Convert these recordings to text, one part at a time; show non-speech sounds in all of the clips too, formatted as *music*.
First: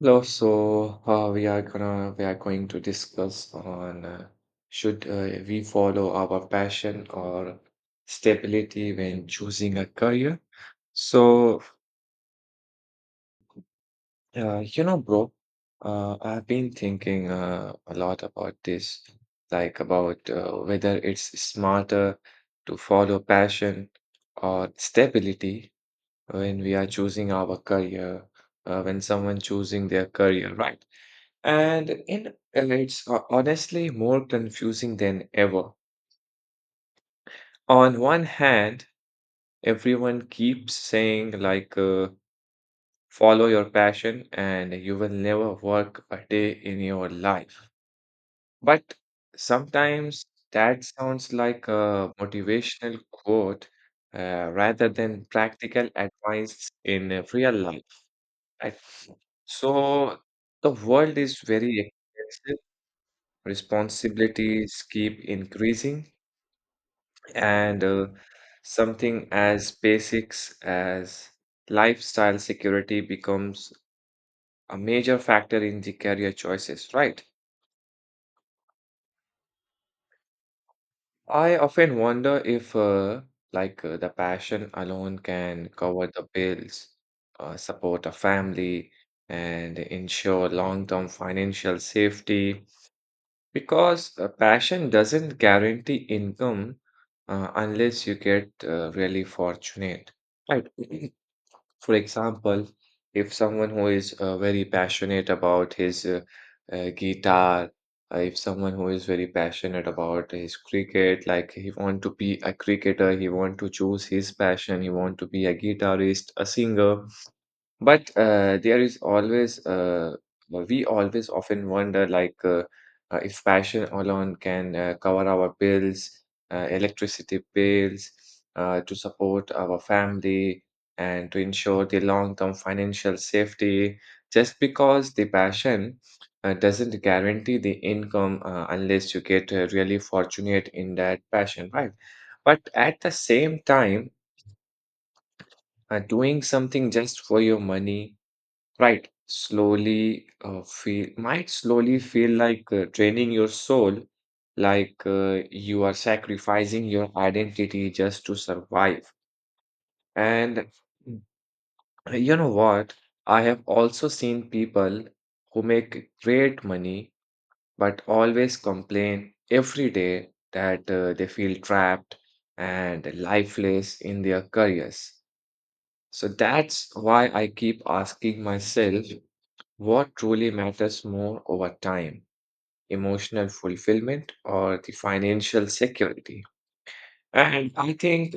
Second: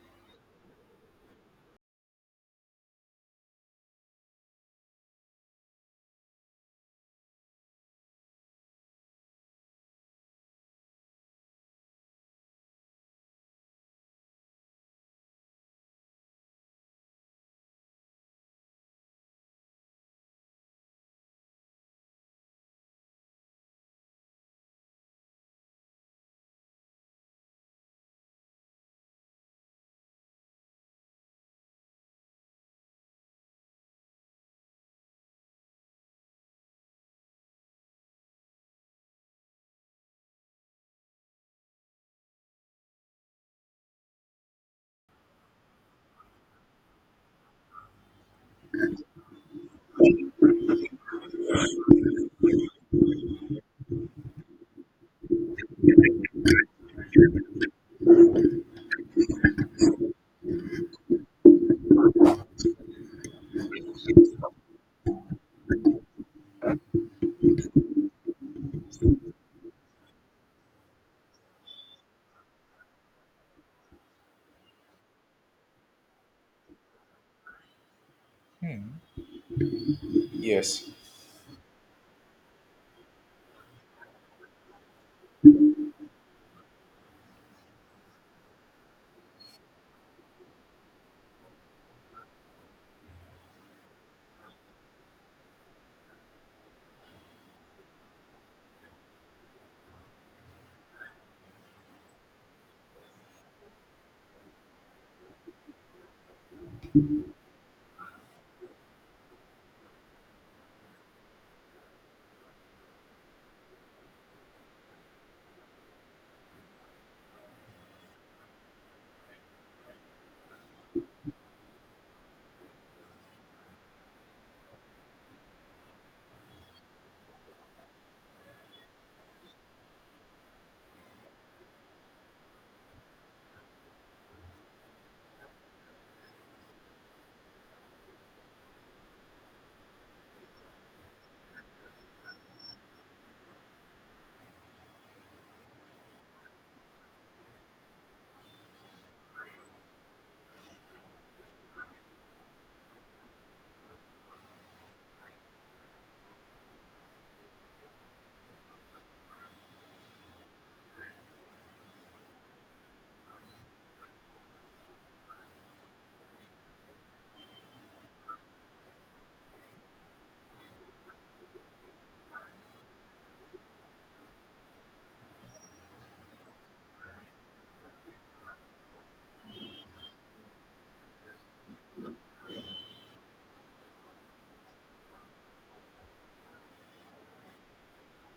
Hello. So we are going to discuss on should we follow our passion or stability when choosing a career. So bro, I've been thinking a lot about this, like about whether it's smarter to follow passion or stability when we are choosing our career, when someone choosing their career, right? And in it's ho- Honestly, more confusing than ever. On one hand, everyone keeps saying like, follow your passion and you will never work a day in your life. But sometimes that sounds like a motivational quote rather than practical advice in real life, right? So the world is very expensive. Responsibilities keep increasing, and something as basics as lifestyle security becomes a major factor in the career choices, right? Hmm. Yes. I often wonder if, the passion alone can cover the bills, support a family, and ensure long-term financial safety. Because passion doesn't guarantee income unless you get really fortunate. Right. *clears throat* For example, if someone who is very passionate about his guitar, if someone who is very passionate about his cricket, like he want to be a cricketer, he want to choose his passion, he want to be a guitarist, a singer, but there is always, well, we always often wonder like, if passion alone can cover our bills, electricity bills, to support our family and to ensure the long-term financial safety. Just because the passion doesn't guarantee the income unless you get really fortunate in that passion, right? But at the same time, doing something just for your money. Right. Slowly feel Might slowly feel like training your soul, like you are sacrificing your identity just to survive. And you know what? I have also seen people who make great money but always complain every day that they feel trapped and lifeless in their careers. So that's why I keep asking myself what truly matters more over time, emotional fulfillment or the financial security? And I think,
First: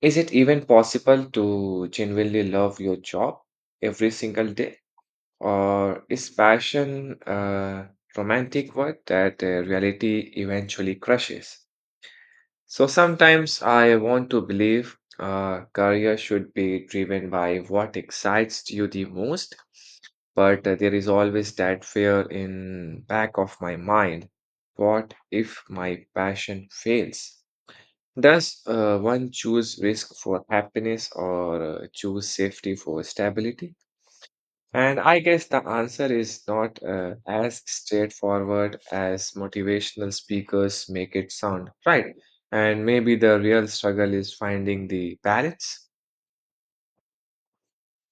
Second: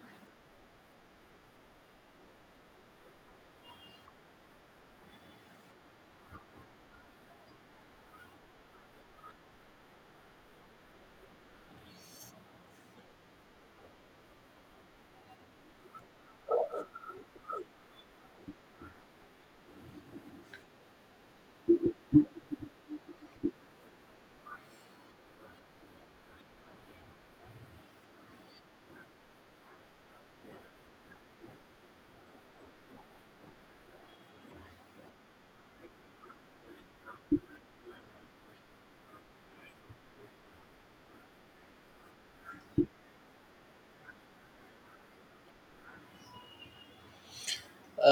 is it even possible to genuinely love your job every single day? Or is passion romantic work that reality eventually crushes? So sometimes I want to believe career should be driven by what excites you the most, but there is always that fear in back of my mind. What if my passion fails? Does one choose risk for happiness or choose safety for stability? And I guess the answer is not as straightforward as motivational speakers make it sound, right? And maybe the real struggle is finding the balance.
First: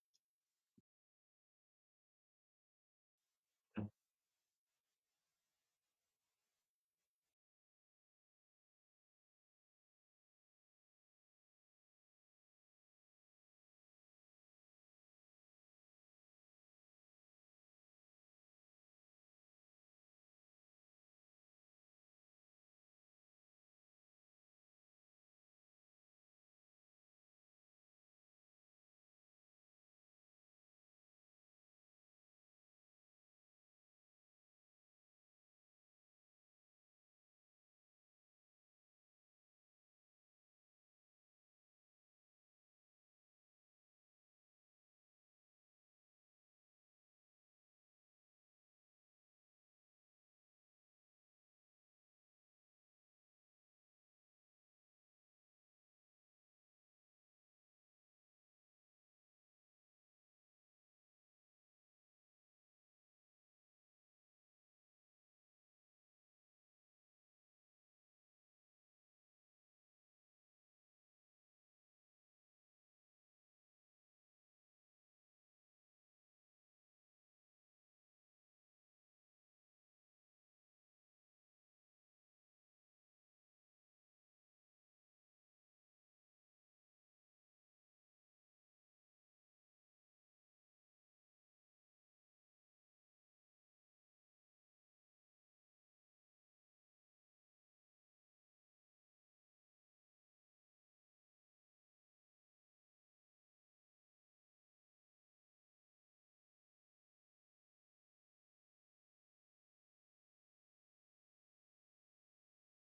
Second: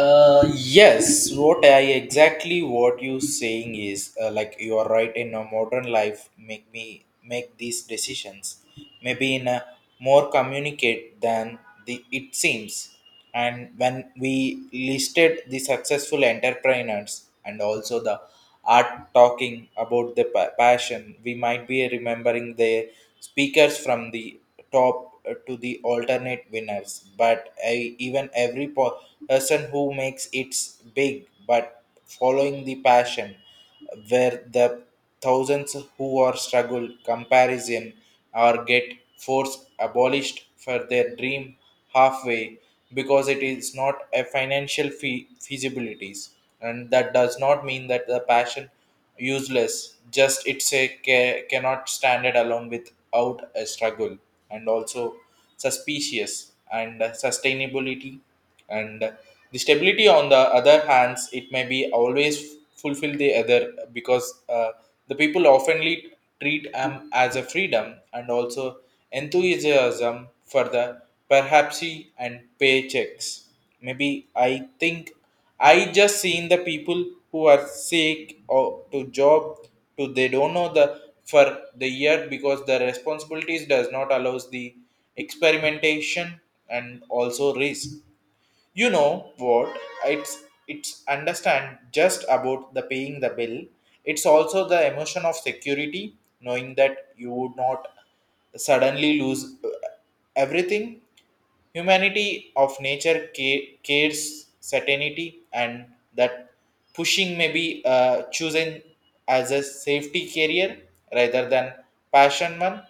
Yes, what I exactly what you saying is like you are right in a modern life make me make these decisions maybe in a more communicate than the it seems, and when we listed the successful entrepreneurs and also the are talking about the passion, we might be remembering the speakers from the top to the alternate winners, but I, even every person who makes it's big, but following the passion where the thousands who are struggle comparison or get force abolished for their dream halfway because it is not a financial feasibilities, and that does not mean that the passion useless, just it's a cannot stand it alone without a struggle and also suspicious and sustainability. And the stability on the other hands, it may be always fulfill the other because the people oftenly treat am as a freedom and also enthusiasm for the perhaps and paychecks, maybe. I think I just seen the people who are sick or to job to they don't know the for the year because the responsibilities does not allows the experimentation and also risk. You know what? It's it's understand just about the paying the bill. It's also the emotion of security, knowing that you would not suddenly lose everything. Humanity of nature cares certainty, and that pushing may be chosen as a safety career rather than passion one.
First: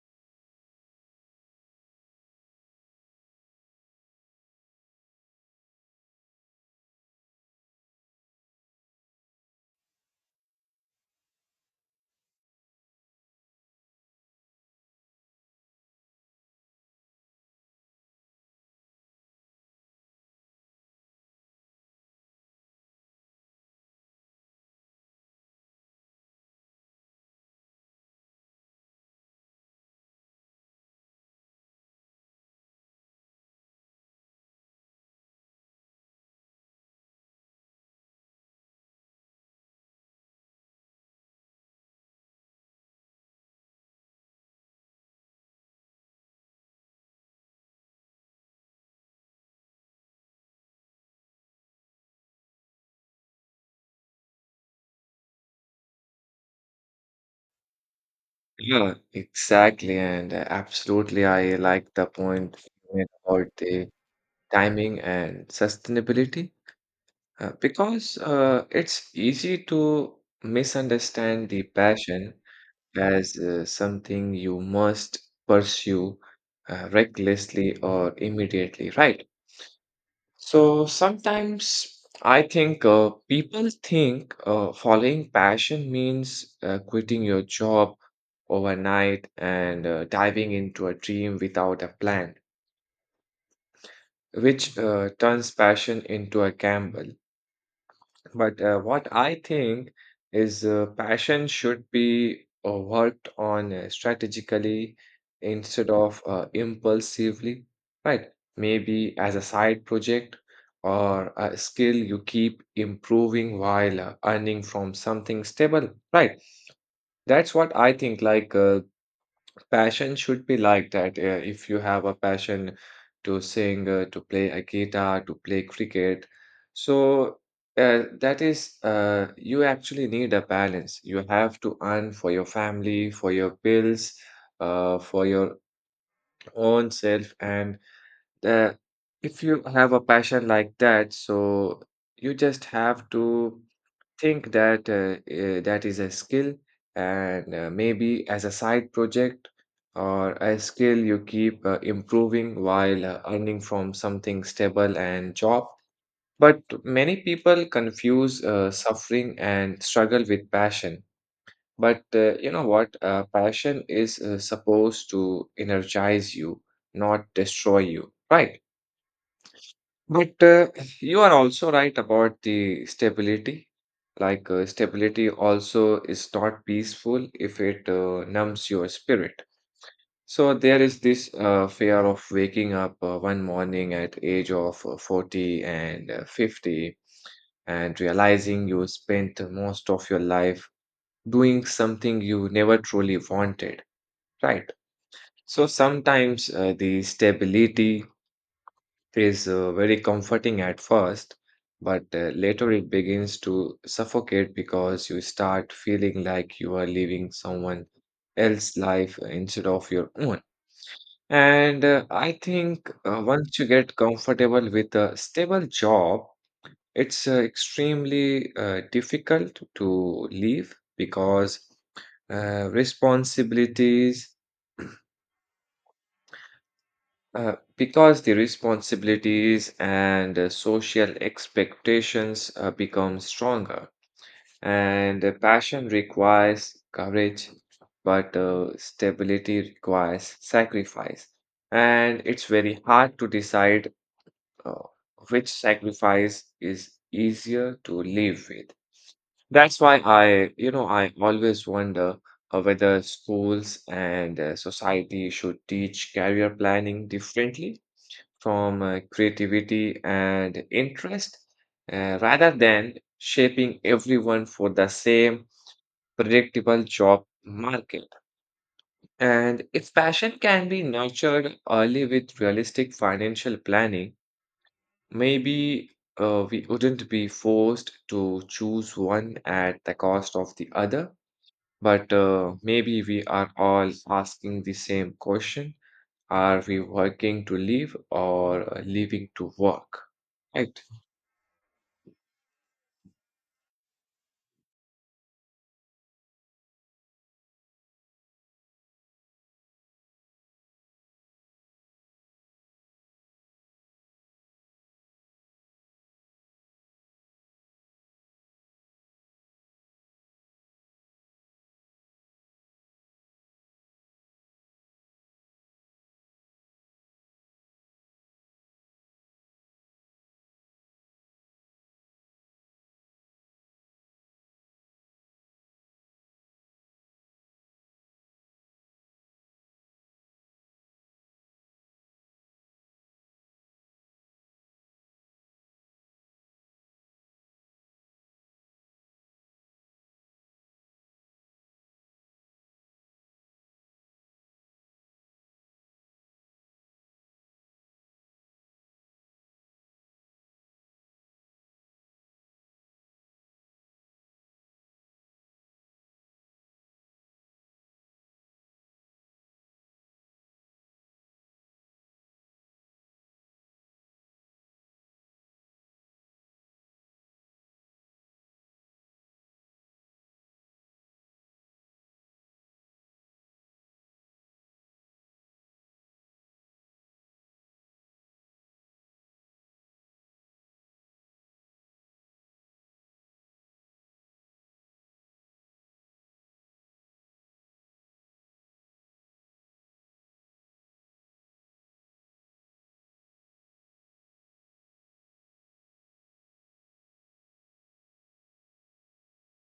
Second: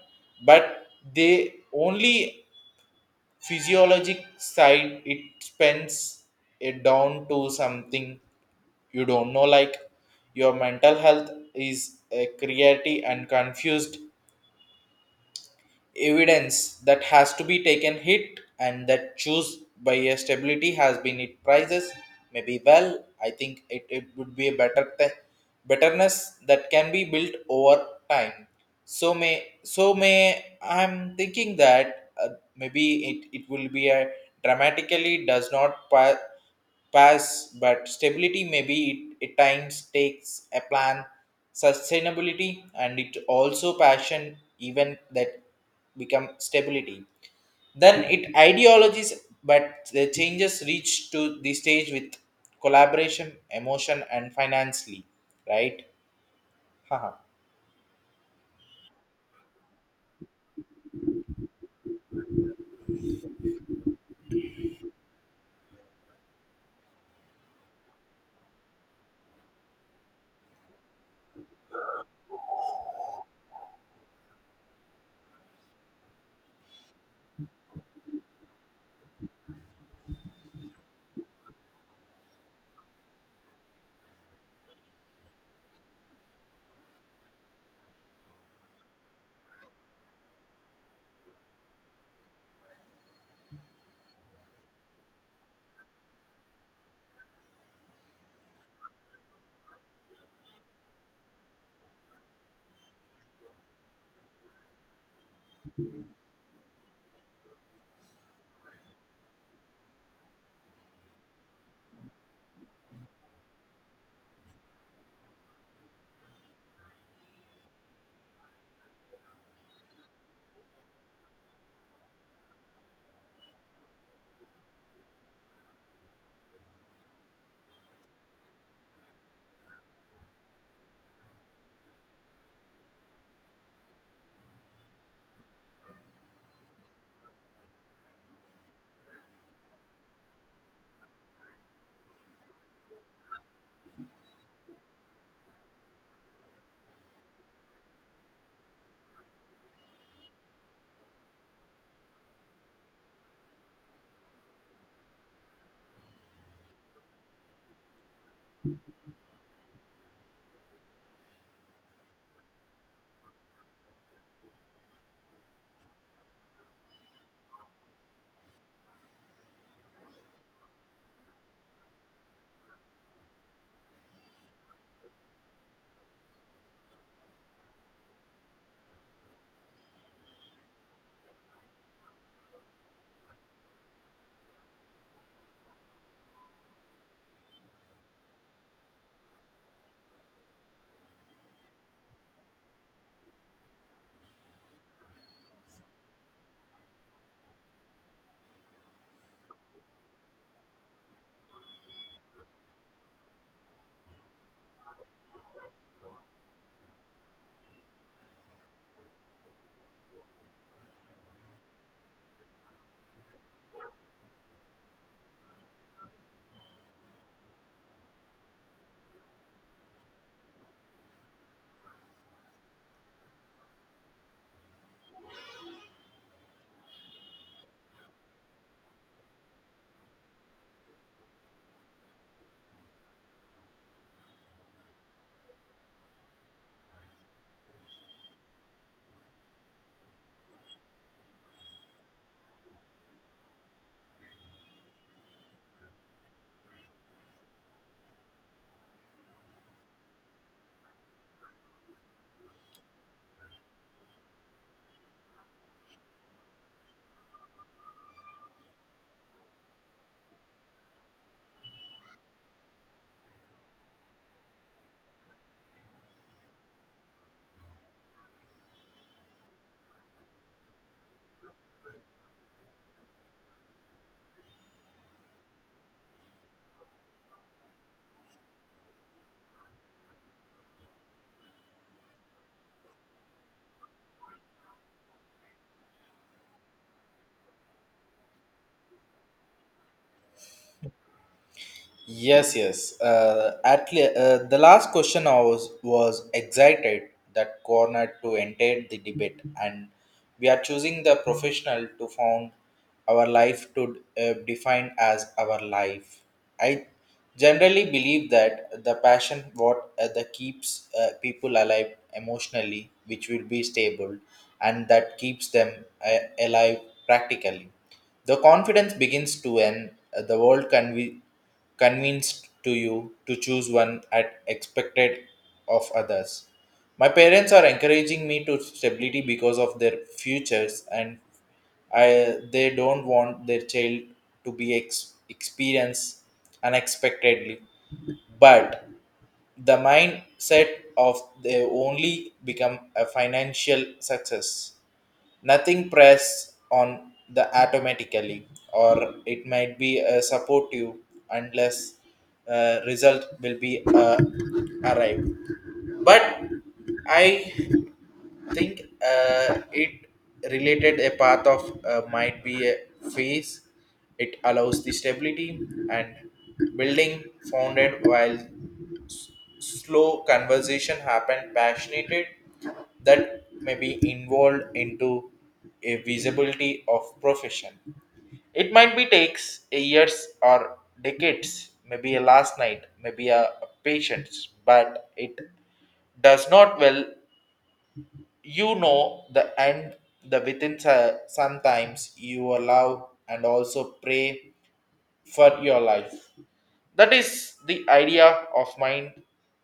But they only physiologic side it spends it down to something you don't know, like your mental health is creative and confused evidence that has to be taken hit, and that choose by a stability has been it prices maybe. I think it would be a better betterness that can be built over time. So may I'm thinking that maybe it will be a dramatically does not pass, but stability maybe at times takes a plan, sustainability, and it also passion even that become stability. Then it ideologies, but the changes reach to the stage with collaboration, emotion, and financially, right? *laughs* Haha. Yeah, exactly. And absolutely, I like the point you made about the timing and sustainability because it's easy to misunderstand the passion as something you must pursue recklessly or immediately, right? So sometimes I think people think following passion means quitting your job overnight and diving into a dream without a plan, which turns passion into a gamble. But what I think is passion should be worked on strategically instead of impulsively, right? Maybe as a side project or a skill you keep improving while earning from something stable, right? That's what I think. Like, passion should be like that. If you have a passion to sing, to play a guitar, to play cricket, so that is, you actually need a balance. You have to earn for your family, for your bills, for your own self, and uh, if you have a passion like that, so you just have to think that that is a skill, and maybe as a side project or a skill you keep improving while earning from something stable and job. But many people confuse suffering and struggle with passion, but you know what, passion is supposed to energize you, not destroy you, right? But you are also right about the stability. Like, stability also is not peaceful if it numbs your spirit. So there is this fear of waking up one morning at age of 40 and 50 and realizing you spent most of your life doing something you never truly wanted, right? So sometimes the stability is very comforting at first, but later it begins to suffocate because you start feeling like you are living someone else's life instead of your own. And I think once you get comfortable with a stable job, it's extremely difficult to leave because responsibilities because the responsibilities and social expectations become stronger, and passion requires courage, but stability requires sacrifice. And it's very hard to decide uh, which sacrifice is easier to live with. That's why I, you know, I always wonder whether schools and society should teach career planning differently from creativity and interest rather than shaping everyone for the same predictable job market. And if passion can be nurtured early with realistic financial planning, maybe we wouldn't be forced to choose one at the cost of the other. But maybe we are all asking the same question. Are we working to live or living to work? Right. Yes, yes. At the last question I was excited that corner to enter the debate, and we are choosing the professional to found our life to define as our life. I generally believe that the passion what that keeps people alive emotionally, which will be stable, and that keeps them alive practically the confidence begins to end, the world can be convinced to you to choose one at expected of others. My parents are encouraging me to stability because of their futures, and I, they don't want their child to be experienced unexpectedly. But the mindset of they only become a financial success, nothing press on the automatically or it might be a supportive unless result will be arrived. But I think it related a path of might be a phase, it allows the stability and building founded while slow conversation happened passionate that may be involved into a visibility of profession. It might be takes a years or decades, maybe a last night, maybe a patience, but it does not well, you know, the end the within sometimes you allow and also pray for your life. That is the idea of mind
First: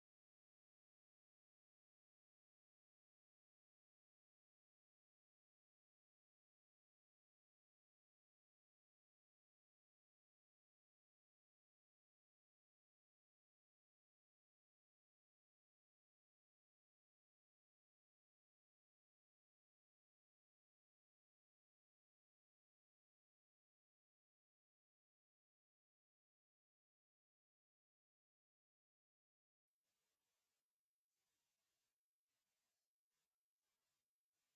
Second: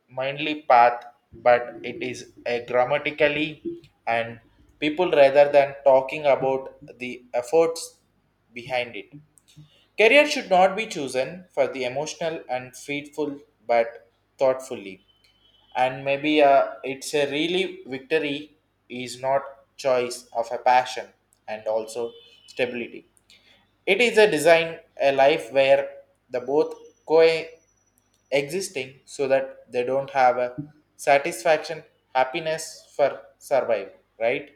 mindly path, but it is a grammatically. And people rather than talking about the efforts behind it, career should not be chosen for the emotional and faithful, but thoughtfully. And maybe it's a really victory is not choice of a passion and also stability. It is a design a life where the both co existing so that they don't have a satisfaction happiness for survive, right?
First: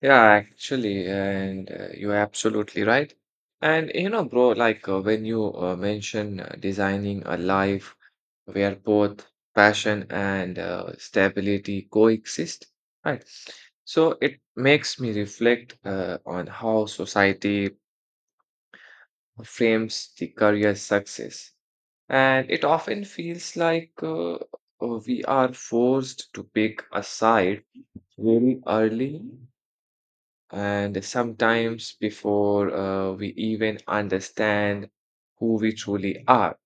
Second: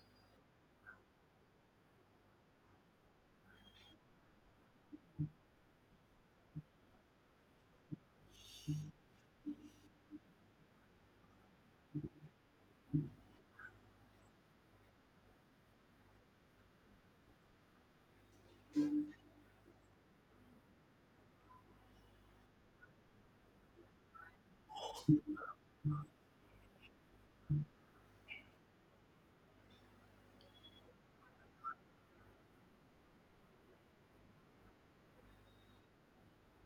Yeah, actually, and you're absolutely right. And you know, bro, like when you mention designing a life where both passion and stability coexist, right? So it makes me reflect on how society frames the career success. And it often feels like we are forced to pick a side very early, and sometimes before we even understand who we truly are.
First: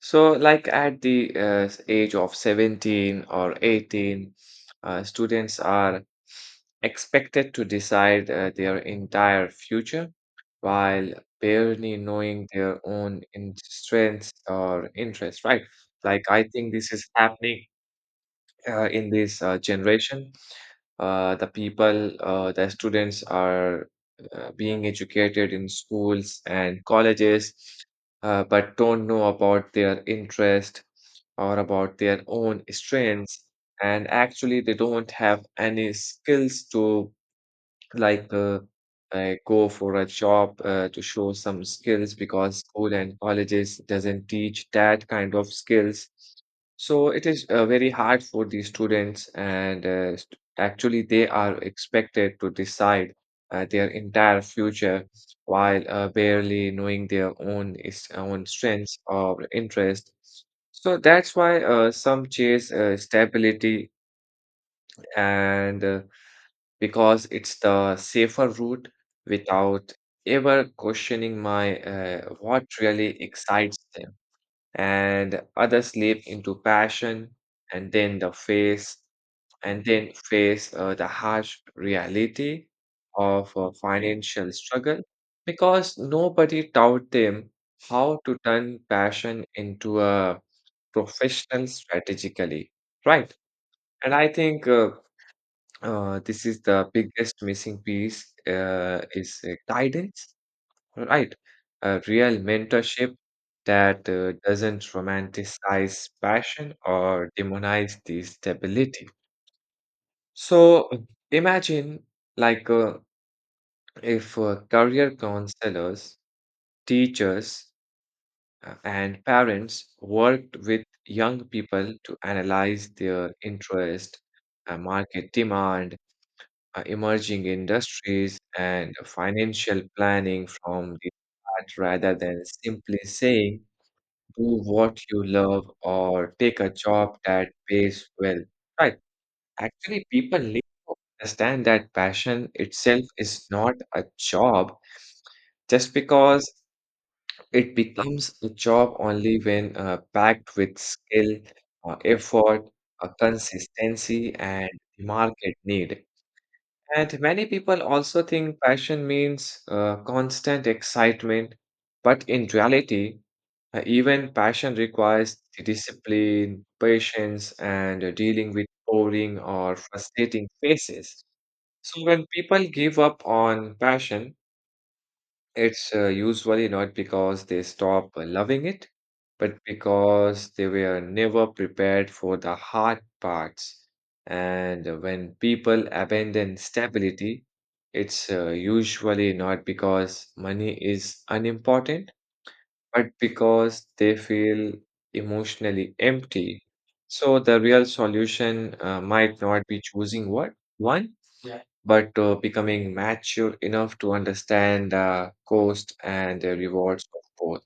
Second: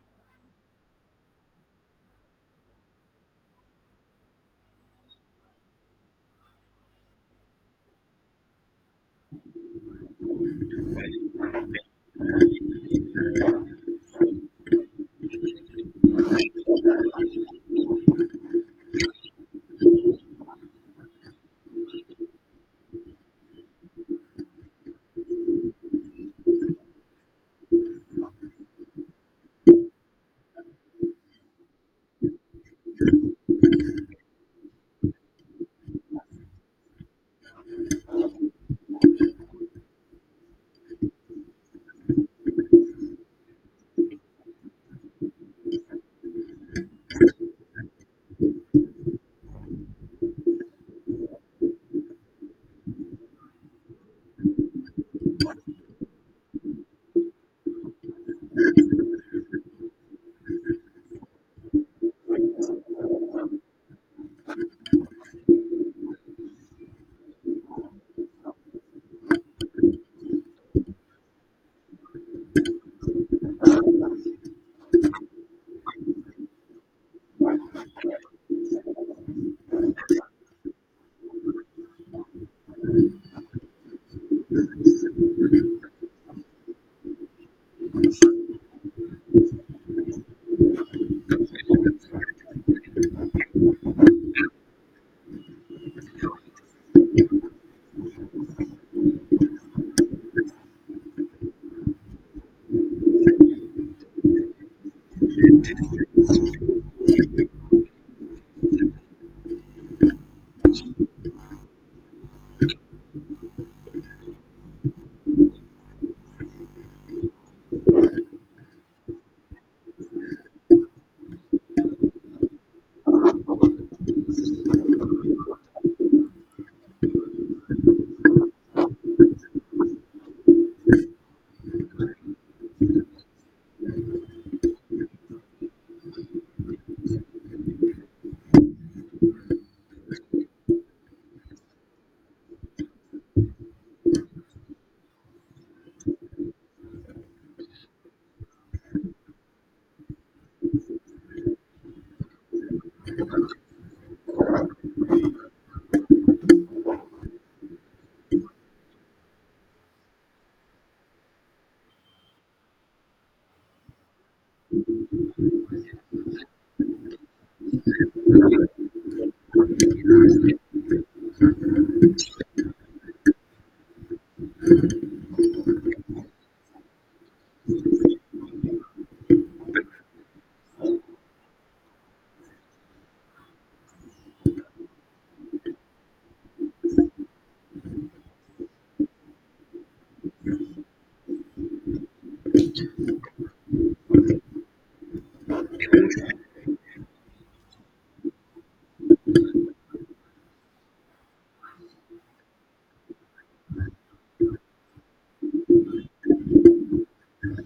So, like at the age of 17 or 18, students are expected to decide their entire future while barely knowing their own in strengths or interests, right? Like, I think this is happening in this generation, the students are being educated in schools and colleges, but don't know about their interest or about their own strengths. And actually, they don't have any skills to like, I go for a job to show some skills because school and colleges doesn't teach that kind of skills. So it is very hard for the students, and actually they are expected to decide their entire future while barely knowing their own is own strengths or interest. So that's why some chase stability, and because it's the safer route without ever questioning my what really excites them, and others slip into passion and then the face and then face the harsh reality of financial struggle because nobody taught them how to turn passion into a professional strategically, right? And I think this is the biggest missing piece, is guidance, right? A real mentorship that doesn't romanticize passion or demonize the stability. So imagine like if career counselors, teachers, and parents worked with young people to analyze their interest, market demand, emerging industries and financial planning from the start rather than simply saying do what you love or take a job that pays well, right? Actually, people need to understand that passion itself is not a job. Just because it becomes a job only when backed with skill, effort, consistency and market need. And many people also think passion means constant excitement, but in reality, even passion requires the discipline, patience, and dealing with boring or frustrating phases. So when people give up on passion, it's usually not because they stop loving it, but because they were never prepared for the hard parts. And when people abandon stability, it's usually not because money is unimportant but because they feel emotionally empty. So the real solution might not be choosing what one, yeah, but becoming mature enough to understand the cost and the rewards of both.